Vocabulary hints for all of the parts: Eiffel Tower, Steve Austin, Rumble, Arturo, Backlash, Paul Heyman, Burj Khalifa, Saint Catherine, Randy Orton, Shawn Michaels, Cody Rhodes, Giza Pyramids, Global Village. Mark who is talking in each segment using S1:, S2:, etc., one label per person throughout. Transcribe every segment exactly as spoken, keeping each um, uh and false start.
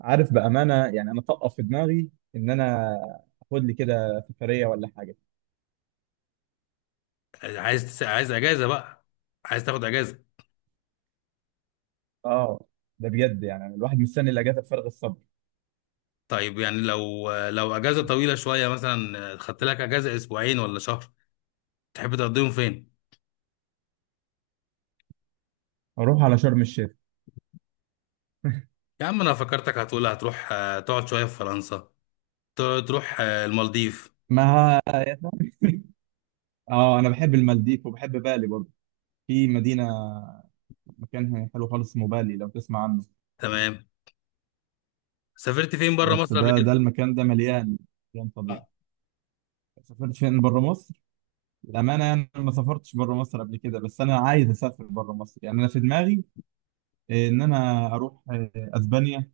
S1: عارف، بأمانة يعني أنا طقف في دماغي إن أنا أخد لي كده سفرية ولا حاجة.
S2: عايز تس... عايز اجازه بقى. عايز تاخد اجازه؟
S1: آه، ده بجد يعني الواحد مستني الأجازة بفارغ الصبر.
S2: طيب يعني لو لو اجازه طويله شويه، مثلا خدت لك اجازه اسبوعين ولا شهر. تحب تقضيهم فين؟
S1: أروح على شرم الشيخ.
S2: يا عم انا فكرتك هتقول هتروح، آه، تقعد شويه في فرنسا. ت- تروح آه، المالديف.
S1: ما آه، أنا بحب المالديف وبحب بالي برضه. في مدينة مكانها حلو خالص اسمه بالي لو تسمع عنه.
S2: تمام. سافرت فين بره
S1: بس
S2: مصر قبل
S1: ده
S2: كده؟
S1: ده المكان ده مليان، مليان طبيعة.
S2: آه.
S1: سافرت فين بره مصر؟ للأمانة يعني أنا ما سافرتش بره مصر قبل كده، بس أنا عايز أسافر بره مصر. يعني أنا في دماغي إن أنا أروح آه، أسبانيا.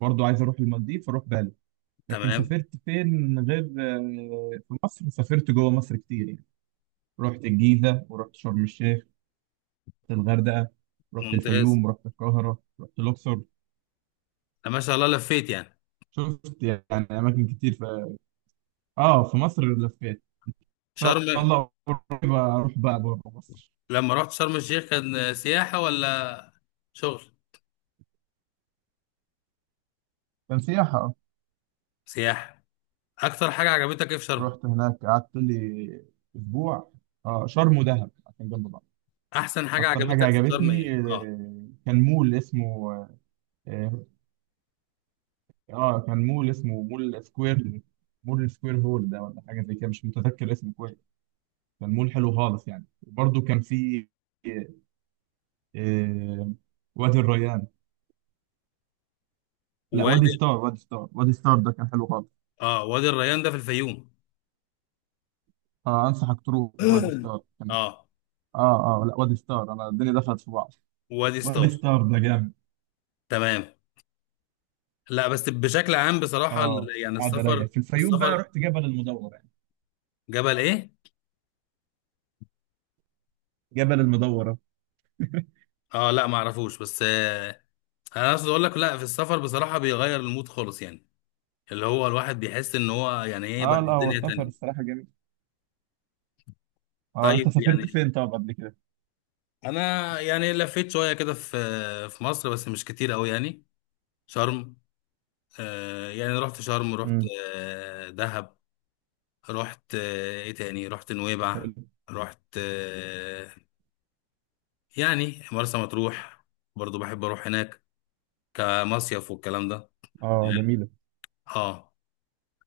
S1: برضو عايز اروح المالديف، اروح بالي. لكن
S2: تمام.
S1: سافرت فين غير آه، في مصر؟ سافرت جوه مصر كتير يعني، رحت الجيزة ورحت شرم الشيخ، رحت الغردقة، رحت
S2: ممتاز.
S1: الفيوم ورحت القاهرة، رحت الأقصر.
S2: أنا ما شاء الله لفيت يعني.
S1: شفت يعني أماكن كتير في آه في مصر، لفيت. إن شاء
S2: شرم.
S1: الله قريب أروح بقى بره مصر.
S2: لما رحت شرم الشيخ كان آه، سياحه ولا شغل؟
S1: كان سياحة آه.
S2: سياحه. اكتر حاجه عجبتك ايه في شرم؟
S1: رحت هناك قعدت لي أسبوع. آه شرم ودهب عشان جنب بعض.
S2: احسن حاجه
S1: أكتر حاجة
S2: عجبتك في شرم
S1: عجبتني
S2: ايه، اه؟
S1: آه، كان مول اسمه آه، اه كان مول اسمه مول سكوير. مول سكوير هول ده ولا حاجه زي كده، مش متذكر اسمه كويس. كان مول حلو خالص يعني، وبرده كان في آه، وادي الريان. لا، وادي
S2: وادي.
S1: ستار، وادي ستار، وادي ستار ده كان حلو خالص.
S2: اه، وادي الريان ده في الفيوم.
S1: آه، انصحك تروح وادي ستار، كان...
S2: اه،
S1: اه اه لا وادي ستار، انا الدنيا دخلت في بعض.
S2: وادي ستار.
S1: وادي ستار ده جامد.
S2: تمام. لا بس بشكل عام بصراحة، ال-
S1: اه.
S2: يعني
S1: قاعده رايقه
S2: السفر.
S1: في الفيوم، بقى
S2: السفر.
S1: رحت جبل المدورة يعني.
S2: جبل ايه؟
S1: جبل المدورة.
S2: اه لا، ما اعرفوش بس آه انا عايز اقول لك، لا في السفر بصراحة بيغير المود خالص يعني. اللي هو الواحد بيحس ان هو يعني ايه بقى
S1: اه، لا هو
S2: الدنيا
S1: السفر
S2: تانية.
S1: الصراحه جميل. اه، انت
S2: طيب
S1: سافرت
S2: يعني
S1: فين طب قبل كده؟
S2: انا يعني لفيت شوية كده في في مصر، بس مش كتير قوي يعني. شرم. آه يعني رحت شرم، رحت
S1: امم.
S2: آه دهب. رحت آه، ايه تاني، رحت نويبع.
S1: حلو.
S2: رحت آه، يعني مرسى مطروح. برضو بحب اروح هناك كمصيف والكلام ده.
S1: اه، جميله.
S2: اه.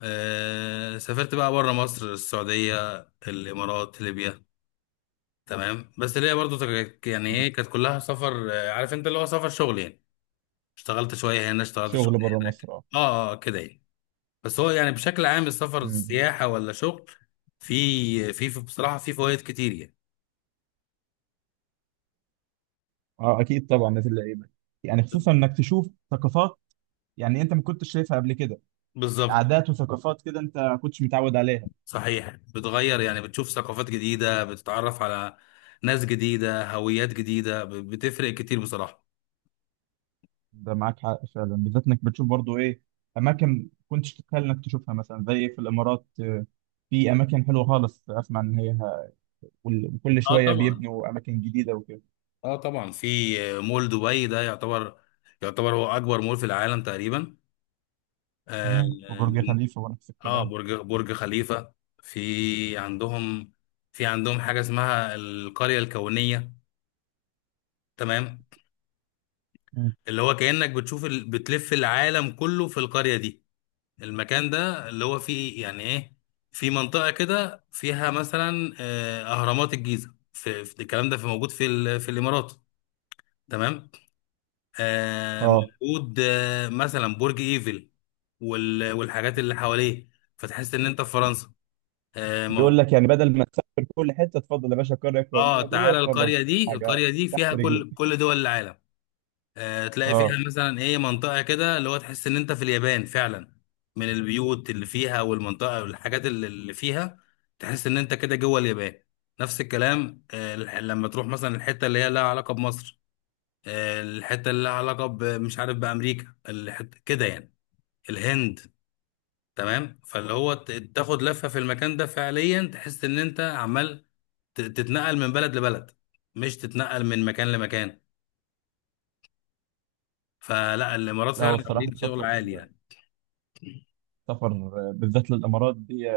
S2: آه، سافرت بقى بره مصر السعودية، الامارات، ليبيا. تمام بس ليا برضو تك- يعني ايه، كانت كلها سفر، آه، عارف انت، اللي هو سفر شغل يعني. اشتغلت شوية هنا، اشتغلت شوية
S1: شغل بره
S2: هناك.
S1: مصر اه.
S2: اه آه، آه، كده يعني. بس هو يعني بشكل عام السفر
S1: مم.
S2: سياحة ولا شغل، في في في- بصراحة في فوائد كتير يعني.
S1: اه، اكيد طبعا نادي اللعيبه، يعني خصوصا انك تشوف ثقافات يعني انت ما كنتش شايفها قبل كده،
S2: بالظبط.
S1: عادات وثقافات كده انت ما كنتش متعود عليها.
S2: صحيح، بتغير يعني، بتشوف ثقافات جديدة، بتتعرف على ناس جديدة، هويات جديدة، ب- بتفرق كتير بصراحة.
S1: ده معاك حق فعلا، بالذات انك بتشوف برضو ايه، اماكن كنتش تتخيل انك تشوفها، مثلا زي في الامارات آه، في اماكن حلوه خالص، اسمع ان هي وال- وكل
S2: اه
S1: شويه
S2: طبعا.
S1: بيبنوا اماكن جديده وكده.
S2: اه طبعا في مول دبي ده يعتبر، يعتبر هو أكبر مول في العالم تقريبا. آه.
S1: مم. وبرج
S2: من-
S1: خليفه ونفس
S2: آه،
S1: الكلام.
S2: برج برج خليفة. في عندهم في عندهم حاجة اسمها القرية الكونية. تمام.
S1: مم.
S2: اللي هو كأنك بتشوف ال... بتلف العالم كله في القرية دي. المكان ده اللي هو فيه يعني ايه، في منطقة كده فيها مثلا آه، أهرامات الجيزة، في في- الكلام ده في موجود في ال- في الإمارات. تمام. آه،
S1: اه،
S2: موجود آه، مثلا برج إيفل وال- والحاجات اللي حواليه، فتحس إن أنت في فرنسا. آه،
S1: بيقول
S2: موجود.
S1: لك يعني بدل ما تسافر كل حته تفضل يا باشا، القريه
S2: اه،
S1: الفلانيه دي
S2: تعالى
S1: اتفرج،
S2: القرية دي،
S1: حاجه
S2: القرية دي
S1: تحت
S2: فيها
S1: رجلك.
S2: كل كل دول العالم. آه، تلاقي فيها
S1: اه،
S2: مثلا ايه، منطقة كده اللي هو تحس ان انت في اليابان فعلا، من البيوت اللي فيها والمنطقة والحاجات اللي اللي فيها، تحس ان انت كده جوه اليابان. نفس الكلام، آه، الح- لما تروح مثلا الحتة اللي هي لها علاقة بمصر، آه، الحتة اللي لها علاقة ب- مش عارف بأمريكا، الحتة كده يعني، الهند. تمام. فاللي هو ت- تاخد لفة في المكان ده فعليا تحس ان انت عمال ت- تتنقل من بلد لبلد، مش تتنقل من مكان لمكان. فلا الامارات
S1: لا هو
S2: فعلا
S1: الصراحة
S2: عاملين شغل
S1: سفر.
S2: عالي يعني.
S1: سفر بالذات للإمارات دي،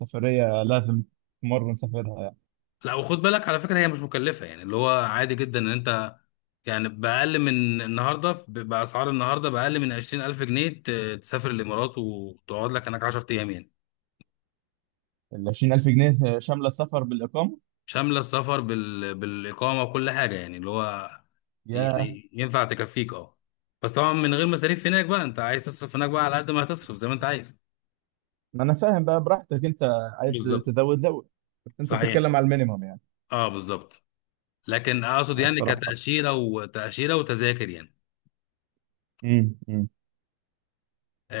S1: سفرية لازم مرة نسافرها يعني.
S2: لا وخد بالك على فكرة هي مش مكلفة، يعني اللي هو عادي جدا ان انت يعني بأقل من النهاردة، ب- بأسعار النهاردة بأقل من عشرين ألف جنيه ت- تسافر الإمارات وتقعد لك هناك عشرة أيام يعني.
S1: ال عشرين ألف جنيه شاملة السفر بالإقامة؟
S2: شاملة السفر بال... بالإقامة وكل حاجة يعني، اللي هو
S1: يا،
S2: يعني ينفع تكفيك، اه. بس طبعا من غير مصاريف هناك بقى، انت عايز تصرف هناك بقى على قد ما هتصرف زي ما انت عايز.
S1: ما أنا فاهم بقى، براحتك أنت، عايز
S2: بالظبط.
S1: تزود زود. بس أنت
S2: صحيح.
S1: بتتكلم على المينيمم يعني.
S2: اه، بالظبط. لكن اقصد يعني
S1: الصراحة.
S2: كتأشيرة وتأشيرة وتذاكر يعني.
S1: امم امم.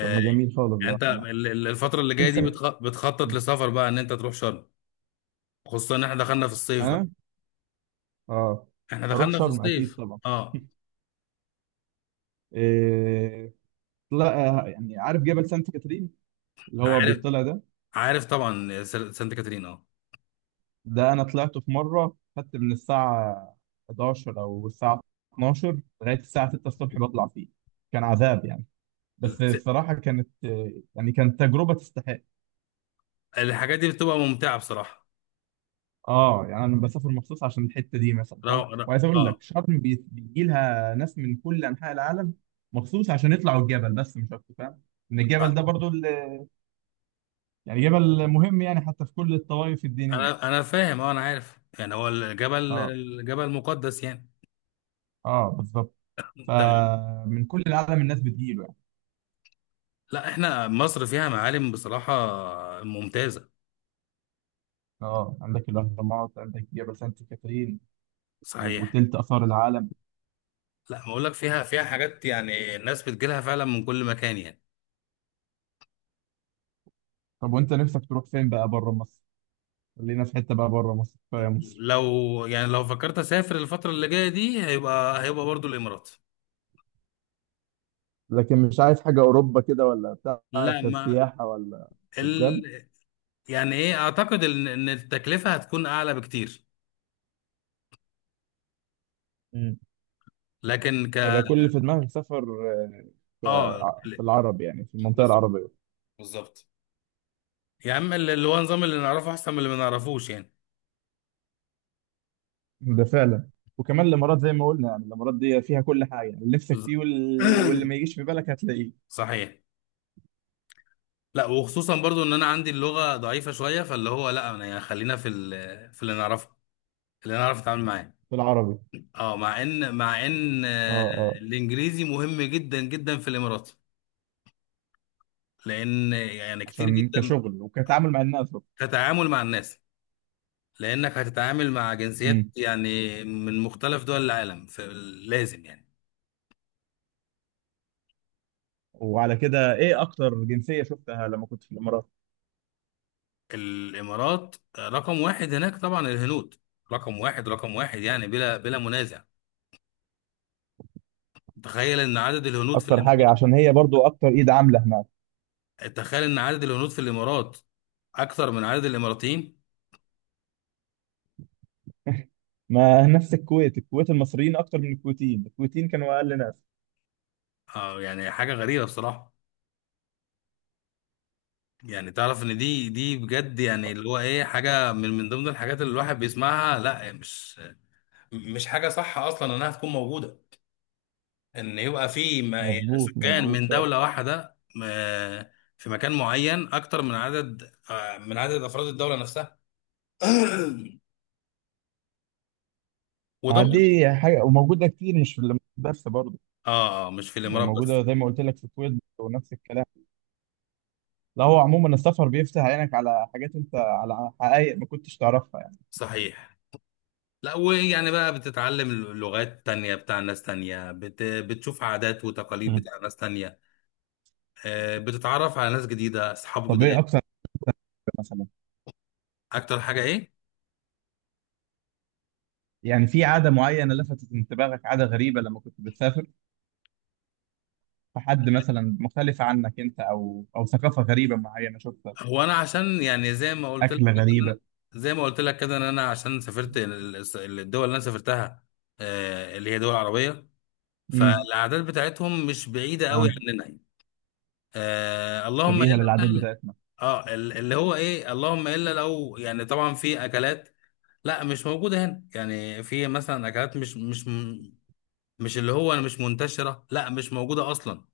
S1: طب ما جميل خالص
S2: يعني
S1: بقى.
S2: انت
S1: أنا
S2: ال- ال- الفترة اللي جاية دي
S1: نفسك.
S2: بتخ- بتخطط لسفر بقى ان انت تروح شرم، خصوصا ان احنا دخلنا في الصيف بقى.
S1: أنا. أه.
S2: احنا
S1: هروح
S2: دخلنا في
S1: شرم أكيد
S2: الصيف،
S1: طبعا.
S2: اه.
S1: إيه... لا يعني، عارف جبل سانت كاترين اللي هو
S2: عارف،
S1: بيطلع ده؟
S2: عارف طبعا، س- سانت كاترين، اه.
S1: ده انا طلعت في مره، خدت من الساعه الحادية عشرة او الساعه اتناشر لغايه الساعه السادسة الصبح بطلع فيه. كان عذاب يعني، بس
S2: الت-
S1: الصراحه كانت، يعني كانت تجربه تستحق.
S2: الحاجات دي بتبقى ممتعة بصراحة.
S1: اه، يعني انا بسافر مخصوص عشان الحته دي مثلا، فاهم؟
S2: رو- رو-
S1: وعايز اقول
S2: اه
S1: لك شرم بي- بيجي لها ناس من كل انحاء العالم مخصوص عشان يطلعوا الجبل بس، مش اكتر. فاهم ان الجبل
S2: آه.
S1: ده برضو ال- يعني جبل مهم يعني، حتى في كل الطوائف الدينيه.
S2: انا انا فاهم، اه انا عارف يعني هو الجبل،
S1: اه
S2: الجبل مقدس يعني.
S1: اه بالظبط.
S2: تمام.
S1: فمن كل العالم الناس بتجيله.
S2: لا احنا مصر فيها معالم بصراحة ممتازة.
S1: اه، عندك الاهرامات، عندك جبل سانت كاترين
S2: صحيح.
S1: وتلت اثار العالم.
S2: لا بقول لك فيها فيها حاجات يعني الناس بتجيلها فعلا من كل مكان يعني.
S1: طب وانت نفسك تروح فين بقى بره مصر؟ خلينا في حته بقى بره مصر، كفايه مصر.
S2: لو يعني لو فكرت اسافر الفتره اللي جايه دي هيبقى، هيبقى برضو الامارات.
S1: لكن مش عايز حاجة أوروبا كده ولا بتاع،
S2: لا ما
S1: كسياحة ولا
S2: ال...
S1: قدام؟
S2: يعني ايه، اعتقد ان إن التكلفه هتكون اعلى بكتير.
S1: مم.
S2: لكن ك
S1: هيبقى كل اللي في دماغك سفر
S2: اه
S1: آه، في
S2: ل-
S1: العرب؟ يعني في المنطقه
S2: بز-
S1: العربيه.
S2: بالظبط. يا عم اللي اللي هو نظام اللي نعرفه احسن من اللي ما نعرفوش يعني.
S1: ده فعلا. وكمان الامارات زي ما قلنا، يعني الامارات دي فيها كل حاجه يعني. اللي نفسك فيه
S2: بالظبط.
S1: وال... واللي ما يجيش في بالك هتلاقيه
S2: صحيح. لا وخصوصا برضو ان انا عندي اللغه ضعيفه شويه، فاللي هو لا انا يعني خلينا في ال... في اللي نعرفه، اللي نعرف نتعامل معاه.
S1: في العربي.
S2: اه مع ان، مع ان
S1: اه
S2: آه،
S1: اه
S2: الانجليزي مهم جدا جدا في الامارات، لان يعني كتير
S1: عشان
S2: جدا،
S1: كشغل وكتعامل مع الناس.
S2: كتعامل مع الناس. لانك هتتعامل مع جنسيات يعني من مختلف دول العالم فلازم يعني.
S1: وعلى كده ايه اكتر جنسية شفتها لما كنت في الامارات؟
S2: الامارات رقم واحد هناك طبعا الهنود، رقم واحد رقم واحد يعني بلا بلا منازع. تخيل ان عدد الهنود في
S1: اكتر حاجة،
S2: الامارات
S1: عشان هي برضو اكتر ايد عاملة هناك.
S2: تخيل ان عدد الهنود في الامارات اكثر من عدد الاماراتيين.
S1: ما نفس الكويت، الكويت المصريين اكتر من الكويتيين، الكويتيين كانوا اقل ناس.
S2: اه يعني حاجه غريبه بصراحه. يعني تعرف ان دي دي بجد، يعني اللي هو ايه حاجه من من ضمن الحاجات اللي الواحد بيسمعها، لا مش مش حاجة صح أصلا إنها تكون موجودة، إن يبقى في م-
S1: مظبوط،
S2: سكان
S1: مظبوط
S2: من
S1: فعلا.
S2: دولة واحدة م- في مكان معين أكتر من عدد آه، من عدد أفراد الدولة نفسها. وده
S1: ما
S2: برضه،
S1: دي حاجة وموجودة كتير، مش في الامارات بس برضو،
S2: آه آه، مش في
S1: يعني
S2: الإمارات بس.
S1: موجودة زي ما قلت لك في الكويت ونفس الكلام. لا هو عموما السفر بيفتح عينك على حاجات انت، على حقائق ما كنتش تعرفها يعني.
S2: صحيح. لا ويعني بقى بتتعلم لغات تانية بتاع ناس تانية، بت... بتشوف عادات وتقاليد
S1: مم.
S2: بتاع ناس تانية. آه، بتتعرف على ناس جديدة، أصحاب
S1: طب ايه
S2: جداد.
S1: اكتر مثلا؟
S2: أكتر حاجة إيه؟
S1: يعني في عادة معينة لفتت انتباهك، عادة غريبة لما كنت بتسافر؟ في حد مثلا مختلفة عنك أنت، أو أو ثقافة غريبة معينة شفتها،
S2: هو انا عشان يعني زي ما قلت لك
S1: أكلة
S2: كده إن أنا-
S1: غريبة؟
S2: زي ما قلت لك كده ان انا عشان سافرت ال- ال- الدول اللي انا سافرتها، آه، اللي هي دول عربيه،
S1: امم.
S2: فالاعداد بتاعتهم مش بعيده قوي
S1: تمام،
S2: عننا. آه، اللهم الا
S1: شبيهة للعادات
S2: بقى.
S1: بتاعتنا.
S2: اه، ال- اللي هو ايه، اللهم الا لو يعني طبعا في اكلات لا مش موجوده هنا يعني، في مثلا اكلات مش مش مش اللي هو مش منتشره، لا مش موجوده اصلا.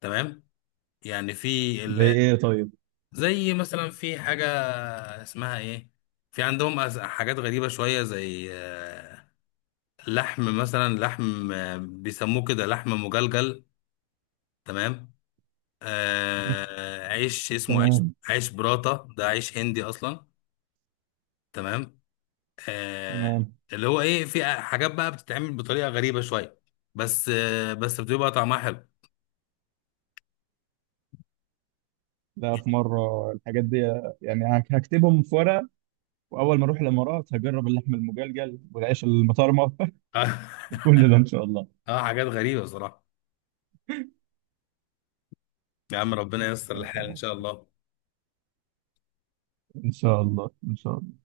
S2: تمام. يعني في
S1: زي إيه طيب؟
S2: زي مثلا في حاجة اسمها ايه، في عندهم أز- حاجات غريبة شوية زي آه، لحم مثلا، لحم آه، بيسموه كده لحم مجلجل. تمام. آه، عيش اسمه عيش،
S1: تمام.
S2: عيش براتا ده عيش هندي اصلا. تمام. آه،
S1: تمام.
S2: اللي هو ايه، في حاجات بقى بتتعمل بطريقة غريبة شوية، بس آه، بس بتبقى طعمها حلو.
S1: لا في مرة، الحاجات دي يعني هك- هكتبهم في ورقة، وأول ما أروح الإمارات هجرب اللحم المجلجل والعيش المطرمة وكل ده إن شاء الله.
S2: اه حاجات غريبة صراحة. يا عم ربنا ييسر الحال ان شاء الله.
S1: إن شاء الله. إن شاء الله.